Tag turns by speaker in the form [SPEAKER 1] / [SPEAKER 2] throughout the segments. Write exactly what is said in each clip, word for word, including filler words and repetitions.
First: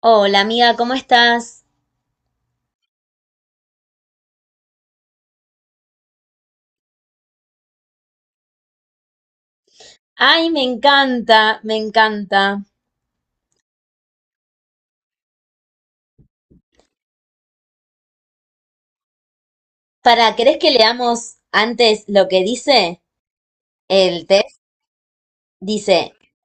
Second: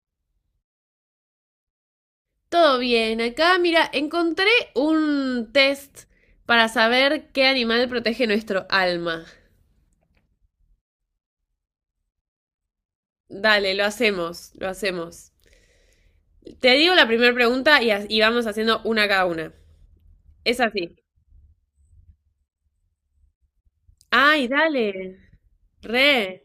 [SPEAKER 1] Hola amiga, ¿cómo estás?
[SPEAKER 2] Todo bien, acá mira, encontré un test para saber qué animal protege nuestro alma.
[SPEAKER 1] Ay, me encanta, me encanta.
[SPEAKER 2] Dale, lo hacemos, lo hacemos. Te digo la primera pregunta y, y vamos haciendo una cada una.
[SPEAKER 1] Para, ¿querés
[SPEAKER 2] Es
[SPEAKER 1] que
[SPEAKER 2] así.
[SPEAKER 1] leamos antes lo que dice el
[SPEAKER 2] Ay,
[SPEAKER 1] test?
[SPEAKER 2] dale.
[SPEAKER 1] Dice,
[SPEAKER 2] Re.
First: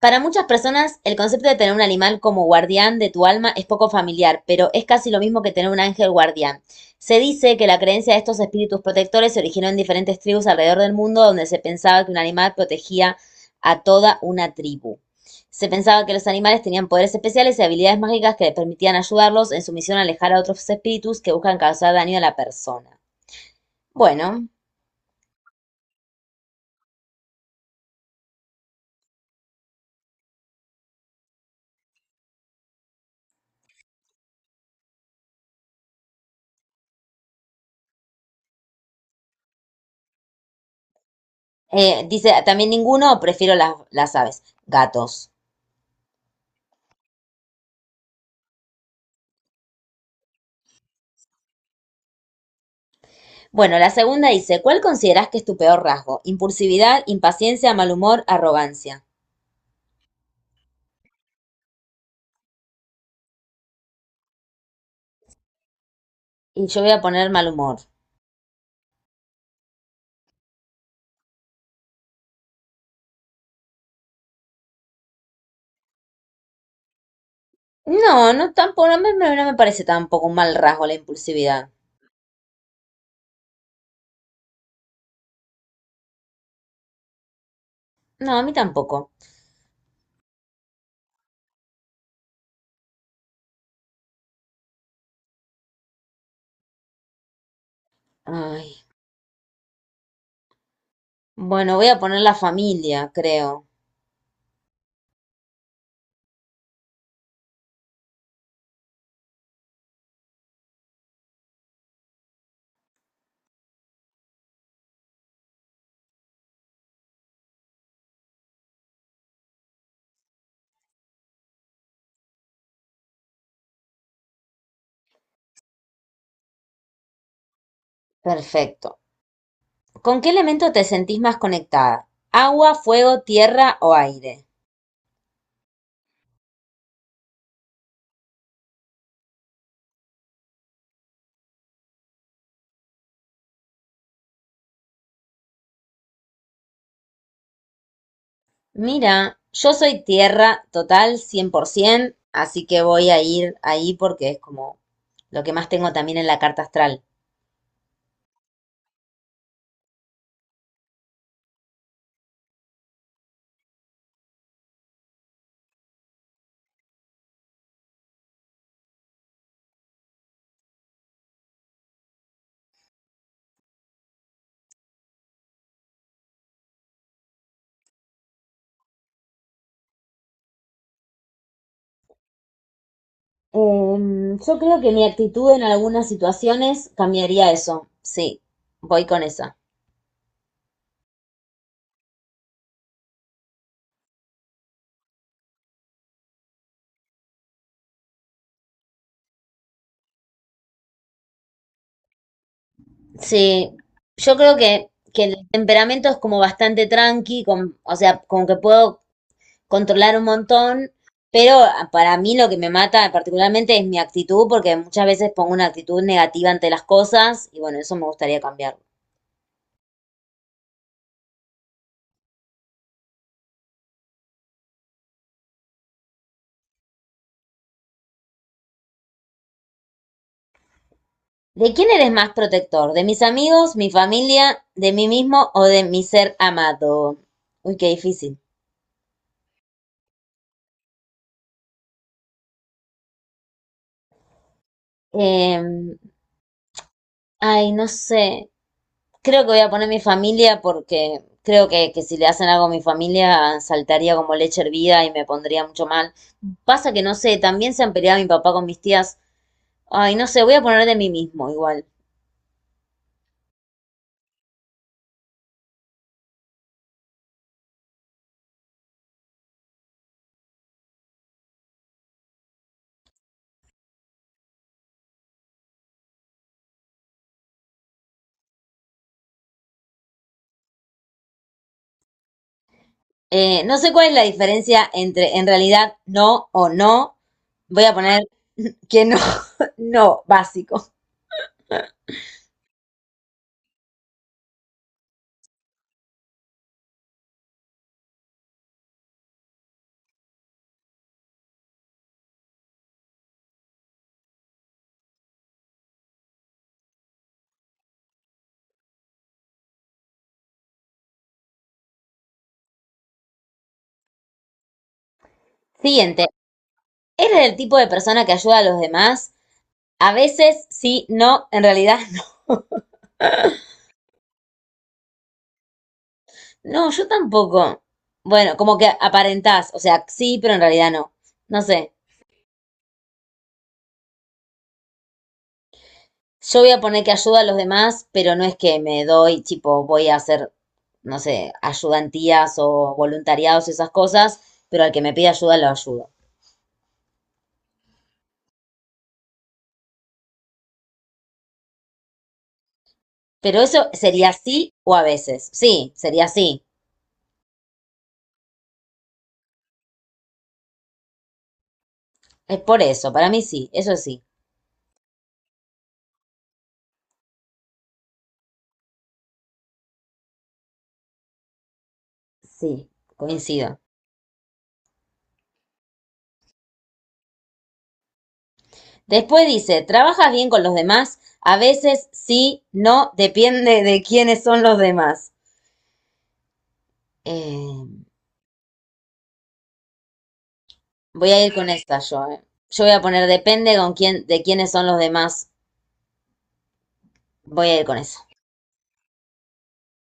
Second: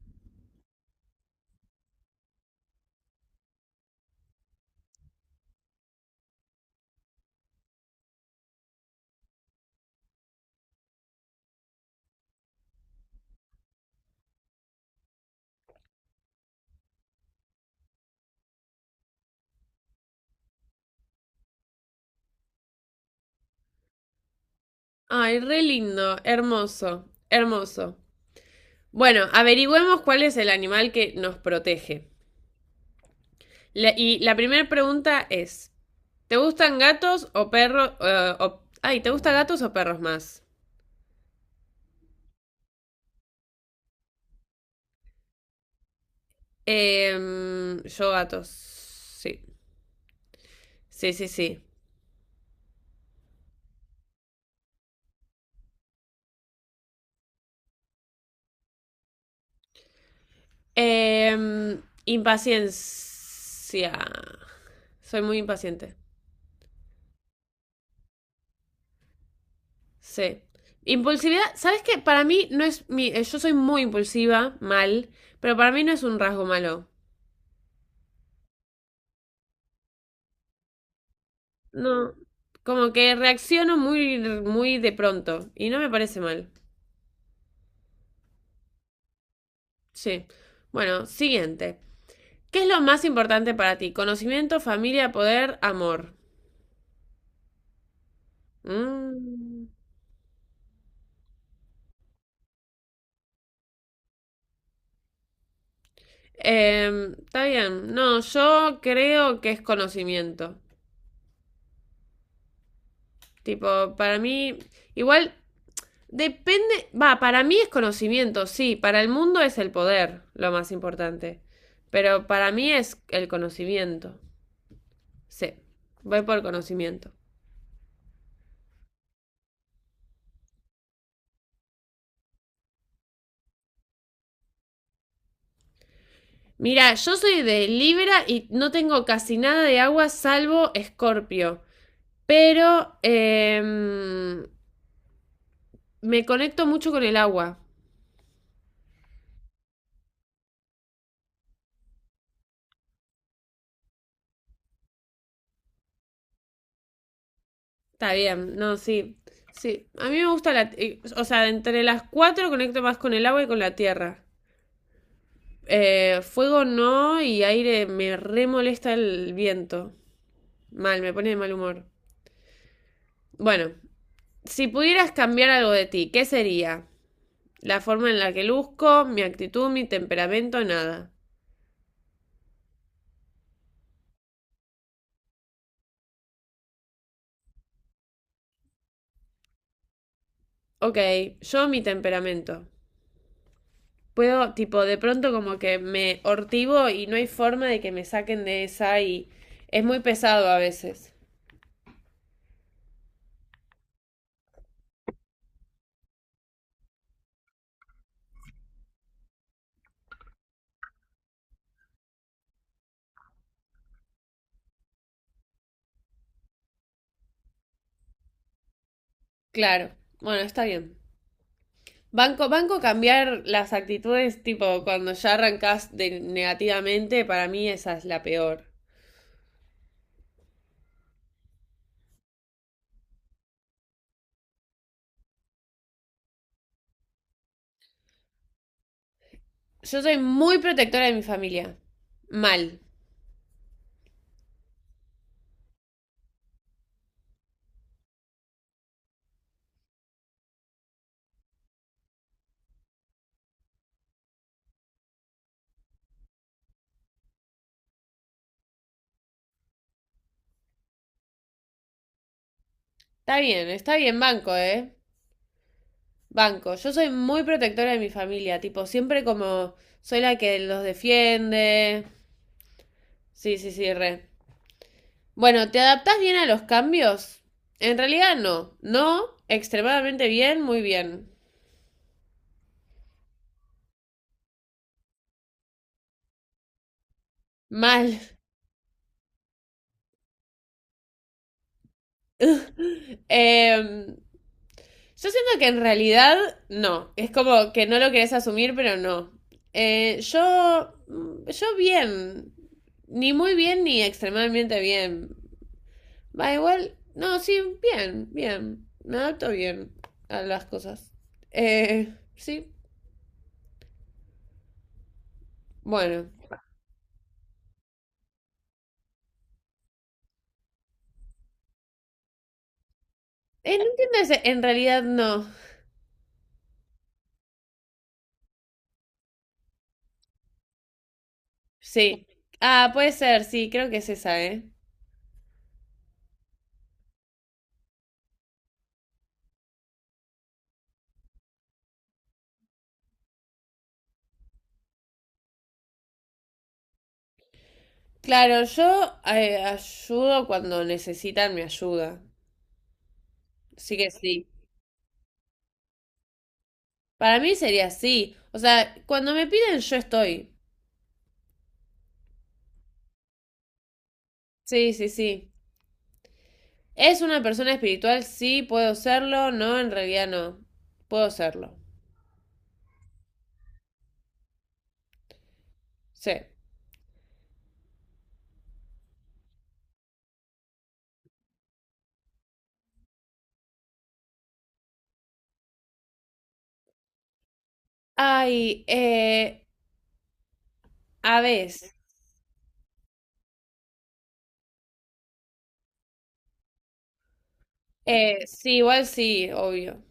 [SPEAKER 1] para muchas personas, el concepto de tener un animal como guardián de tu alma es poco familiar, pero es casi lo mismo que tener un ángel guardián. Se dice que la creencia de estos espíritus protectores se originó en diferentes tribus alrededor del mundo donde se pensaba que un animal protegía a toda una tribu. Se pensaba que los animales tenían poderes especiales y habilidades mágicas que les permitían ayudarlos en su misión a alejar a otros espíritus que buscan causar daño a la persona. Bueno,
[SPEAKER 2] Ay, re lindo, hermoso, hermoso. Bueno, averigüemos cuál es el animal que nos protege. La- y la primera pregunta es, ¿te gustan gatos o perros? Eh, o- ay, ¿te gustan gatos o perros más?
[SPEAKER 1] eh, dice también ninguno, prefiero las, las aves, gatos.
[SPEAKER 2] Em, yo gatos. Sí. Sí, sí, sí.
[SPEAKER 1] Bueno, la segunda dice, ¿cuál considerás que es tu peor rasgo? Impulsividad, impaciencia, mal humor, arrogancia.
[SPEAKER 2] Em, impaciencia. Soy muy impaciente.
[SPEAKER 1] Y yo voy a poner mal humor.
[SPEAKER 2] Sí. Impulsividad, ¿sabes qué? Para mí no es mi. Eh, Yo soy muy impulsiva, mal, pero para mí no es un rasgo malo.
[SPEAKER 1] No, no tampoco, no me, no no me parece tampoco un mal rasgo la impulsividad.
[SPEAKER 2] No. Como que reacciono muy, muy de pronto y no me parece mal.
[SPEAKER 1] No, a mí tampoco.
[SPEAKER 2] Sí. Bueno, siguiente. ¿Qué es lo más importante para ti? Conocimiento, familia, poder, amor.
[SPEAKER 1] Ay.
[SPEAKER 2] Mm.
[SPEAKER 1] Bueno, voy a poner la familia, creo.
[SPEAKER 2] Em, está bien. No, yo creo que es conocimiento. Tipo, para mí, igual depende. Va, para mí es conocimiento, sí. Para el mundo es el poder, lo más importante. Pero para mí es el conocimiento. Sí, voy por conocimiento.
[SPEAKER 1] Perfecto. ¿Con qué elemento te sentís más conectada? ¿Agua, fuego, tierra o aire?
[SPEAKER 2] Mira, yo soy de Libra y no tengo casi nada de agua salvo Escorpio. Pero em, me conecto mucho con el agua.
[SPEAKER 1] Mira, yo soy tierra total cien por ciento, así que voy a ir ahí porque es como lo que más tengo también en la carta astral.
[SPEAKER 2] Está bien, no, sí. Sí, a mí me gusta la... eh, o sea, entre las cuatro conecto más con el agua y con la tierra. Eh, fuego no y aire me re molesta el viento. Mal, me pone de mal humor. Bueno, si pudieras cambiar algo de ti, ¿qué sería? La forma en la que luzco, mi actitud, mi temperamento, nada.
[SPEAKER 1] Em, yo creo que mi actitud en algunas situaciones cambiaría eso. Sí, voy con esa.
[SPEAKER 2] Ok, yo mi temperamento. Puedo, tipo, de pronto como que me hortivo y no hay forma de que me saquen de esa y es muy pesado a veces.
[SPEAKER 1] Sí, yo creo que, que el temperamento es como bastante tranqui, con, o sea, como que puedo controlar un montón, pero para mí lo que me mata particularmente es mi actitud, porque muchas veces pongo una actitud negativa ante las cosas y bueno, eso me gustaría cambiarlo.
[SPEAKER 2] Claro, bueno, está bien. Banco, banco cambiar las actitudes, tipo, cuando ya arrancas de negativamente, para mí esa es la peor.
[SPEAKER 1] ¿De quién eres más protector? ¿De mis amigos, mi familia, de mí mismo o de mi ser amado? Uy, qué difícil.
[SPEAKER 2] Yo soy muy protectora de mi familia. Mal.
[SPEAKER 1] Eh, Ay, no sé. Creo que voy a poner mi familia porque creo que, que si le hacen algo a mi familia saltaría como leche hervida y me pondría mucho mal. Pasa que no sé, también se han peleado mi papá con mis tías. Ay, no sé, voy a poner de mí mismo igual.
[SPEAKER 2] Está bien, está bien, banco, ¿eh? Banco. Yo soy muy protectora de mi familia, tipo, siempre como soy la que los defiende. Sí, sí, sí, re. Bueno, ¿te adaptás bien a los cambios? En realidad no. No, extremadamente bien, muy bien.
[SPEAKER 1] Eh, no sé cuál es la diferencia entre en realidad no o no. Voy a
[SPEAKER 2] Mal.
[SPEAKER 1] poner que no, no, básico.
[SPEAKER 2] Em, Yo siento que en realidad no. Es como que no lo querés asumir, pero no. Eh, yo, yo bien. Ni muy bien ni extremadamente bien. Va igual. No, sí, bien, bien. Me adapto bien a las cosas. Eh, sí,
[SPEAKER 1] Siguiente.
[SPEAKER 2] bueno.
[SPEAKER 1] ¿Eres el tipo de persona que ayuda a los demás? A veces sí, no, en realidad.
[SPEAKER 2] Eh, no entiendo ese. En realidad no.
[SPEAKER 1] No, yo tampoco. Bueno, como que aparentás, o sea, sí, pero en realidad no. No sé.
[SPEAKER 2] Sí. Ah, puede ser, sí, creo que es esa, ¿eh?
[SPEAKER 1] Yo voy a poner que ayuda a los demás, pero no es que me doy, tipo, voy a hacer, no sé, ayudantías o voluntariados, y esas cosas, pero al que me pide ayuda lo ayudo.
[SPEAKER 2] Claro, yo eh, ayudo cuando necesitan mi ayuda.
[SPEAKER 1] Pero eso
[SPEAKER 2] Sí que
[SPEAKER 1] sería
[SPEAKER 2] sí.
[SPEAKER 1] sí o a veces. Sí, sería sí.
[SPEAKER 2] Para mí sería así. O sea, cuando me piden, yo estoy.
[SPEAKER 1] Es por eso, para mí sí, eso sí.
[SPEAKER 2] Sí, sí, sí. ¿Es una persona espiritual? Sí, puedo serlo. No, en realidad no. Puedo serlo.
[SPEAKER 1] Sí, coincido.
[SPEAKER 2] Sí.
[SPEAKER 1] Después dice, ¿trabajas bien con los demás? A veces sí, no, depende de quiénes son los demás. Eh,
[SPEAKER 2] Ay, eh,
[SPEAKER 1] Voy
[SPEAKER 2] a
[SPEAKER 1] a ir con
[SPEAKER 2] veces.
[SPEAKER 1] esta yo, eh. Yo voy a poner depende con quién, de quiénes son los demás. Voy a ir con eso.
[SPEAKER 2] Eh, sí, igual sí, obvio.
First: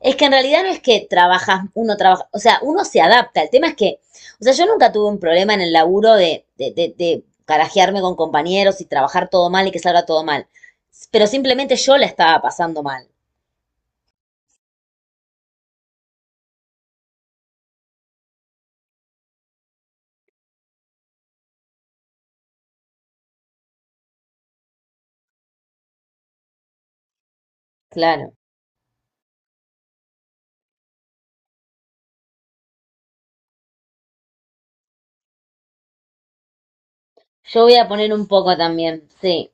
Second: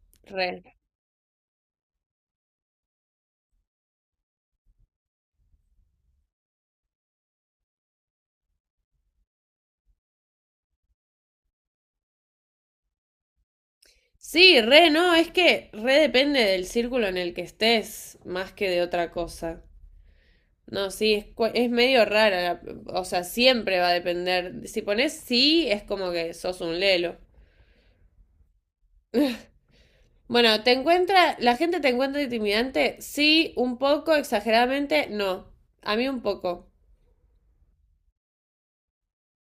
[SPEAKER 1] Es que en realidad
[SPEAKER 2] Re.
[SPEAKER 1] no es que trabajas, uno trabaja, o sea, uno se adapta. El tema es que, o sea, yo nunca tuve un problema en el laburo de, de, de, de carajearme con compañeros y trabajar todo mal y que salga todo mal. Pero simplemente yo la estaba pasando mal.
[SPEAKER 2] Sí, re, no, es que re depende del círculo en el que estés, más que de otra cosa. No, sí, es, cua- es medio rara, la- o sea, siempre va a depender. Si pones sí, es como que sos un lelo.
[SPEAKER 1] Claro.
[SPEAKER 2] Bueno, ¿te encuentra, ¿la gente te encuentra intimidante? Sí, un poco, exageradamente, no. A mí un poco.
[SPEAKER 1] Yo voy a poner un poco también, sí.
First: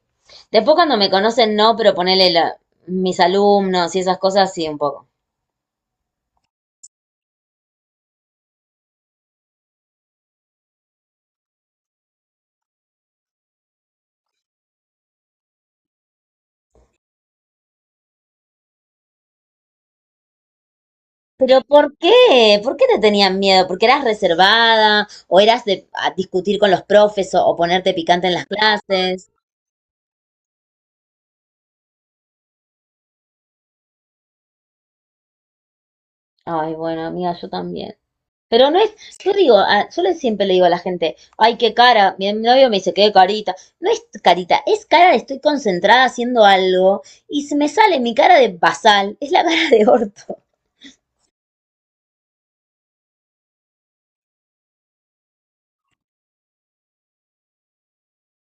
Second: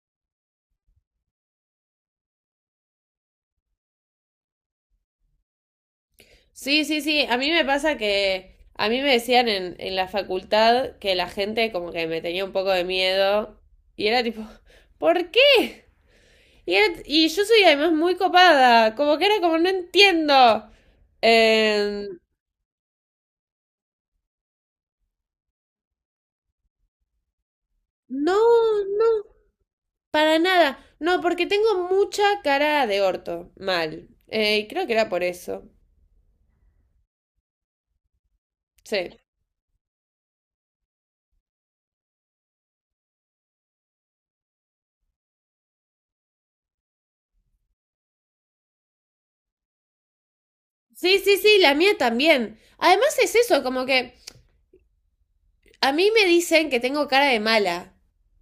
[SPEAKER 1] Después cuando me conocen, no, pero ponele la- mis alumnos y esas cosas, sí, un poco.
[SPEAKER 2] Sí, sí, sí, a mí me pasa que a mí me decían en, en la facultad que la gente como que me tenía un poco de miedo y era tipo, ¿por qué? Y, era- y yo soy además muy copada, como que era como, no entiendo.
[SPEAKER 1] Pero ¿por
[SPEAKER 2] Eh,
[SPEAKER 1] qué? ¿Por qué te tenían miedo? ¿Porque eras reservada o eras de a discutir con los profes o, o ponerte picante en
[SPEAKER 2] no,
[SPEAKER 1] las
[SPEAKER 2] no,
[SPEAKER 1] clases?
[SPEAKER 2] para nada. No, porque tengo mucha cara de orto, mal. Eh, y creo que era por eso.
[SPEAKER 1] Ay, bueno, amiga, yo también. Pero no es,
[SPEAKER 2] Sí.
[SPEAKER 1] yo digo, a- yo le siempre le digo a la gente, ay, qué cara, mi novio me dice, qué carita. No es carita, es cara de estoy concentrada haciendo algo y se me sale mi cara de basal, es la cara de orto,
[SPEAKER 2] Sí, sí, sí, la mía también. Además es eso, como que a mí me dicen que tengo cara de mala.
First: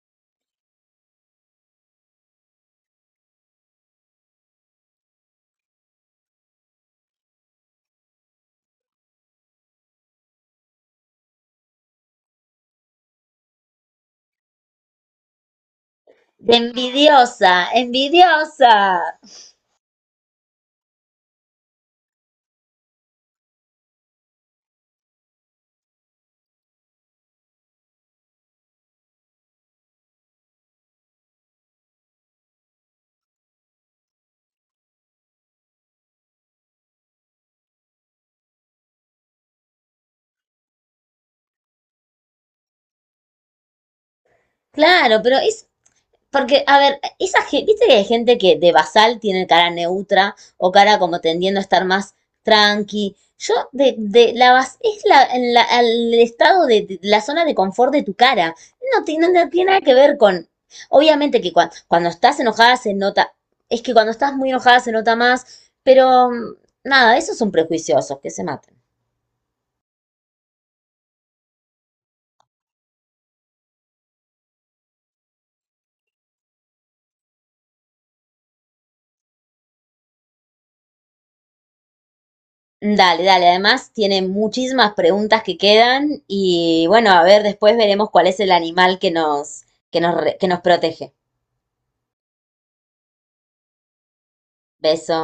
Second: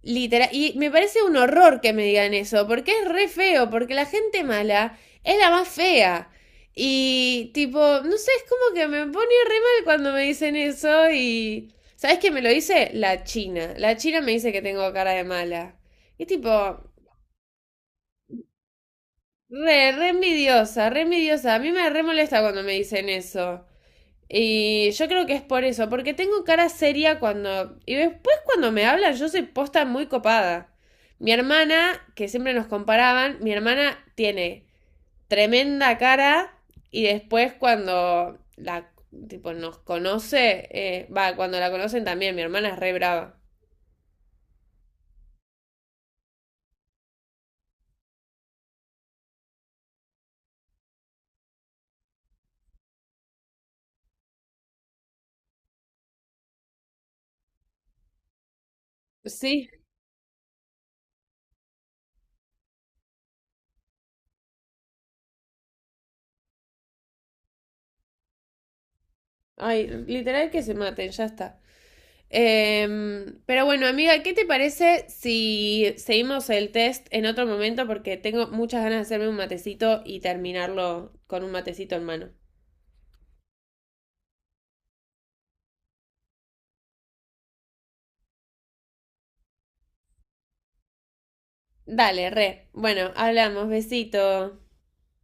[SPEAKER 2] Literal. Y me parece un horror que me digan eso, porque es re feo, porque la gente mala es la más fea. Y tipo, no sé, es como que me pone re mal cuando me dicen eso y... ¿Sabes qué me lo dice? La China. La China me dice que tengo cara de mala. Y
[SPEAKER 1] de
[SPEAKER 2] tipo,
[SPEAKER 1] envidiosa, envidiosa.
[SPEAKER 2] re, re envidiosa, re envidiosa. A mí me re molesta cuando me dicen eso. Y yo creo que es por eso, porque tengo cara seria cuando... Y después cuando me hablan yo soy posta muy copada. Mi hermana, que siempre nos comparaban, mi hermana tiene tremenda cara y después cuando la tipo nos conoce, eh, va, cuando la conocen también, mi hermana es re brava.
[SPEAKER 1] Claro, pero es. Porque, a ver, esa, ge- viste que hay gente que de basal tiene cara neutra o cara como tendiendo a estar más tranqui. Yo, de, de la bas- es la, en la- el estado de, de la zona de confort de tu cara. No, ti- no, no
[SPEAKER 2] Sí,
[SPEAKER 1] tiene nada que ver con. Obviamente que cuando, cuando estás enojada se nota. Es que cuando estás muy enojada se nota más. Pero mm, nada, esos son prejuiciosos, que se maten.
[SPEAKER 2] ay, literal que se maten, ya está. Em, pero bueno, amiga, ¿qué te parece si seguimos el test en otro momento? Porque tengo muchas ganas de hacerme un matecito y terminarlo con un matecito en mano.
[SPEAKER 1] Dale, dale. Además, tiene muchísimas preguntas que quedan y bueno, a ver, después veremos cuál es el animal que nos, que nos, re- que nos protege.
[SPEAKER 2] Dale, re. Bueno, hablamos, besito.
[SPEAKER 1] Beso.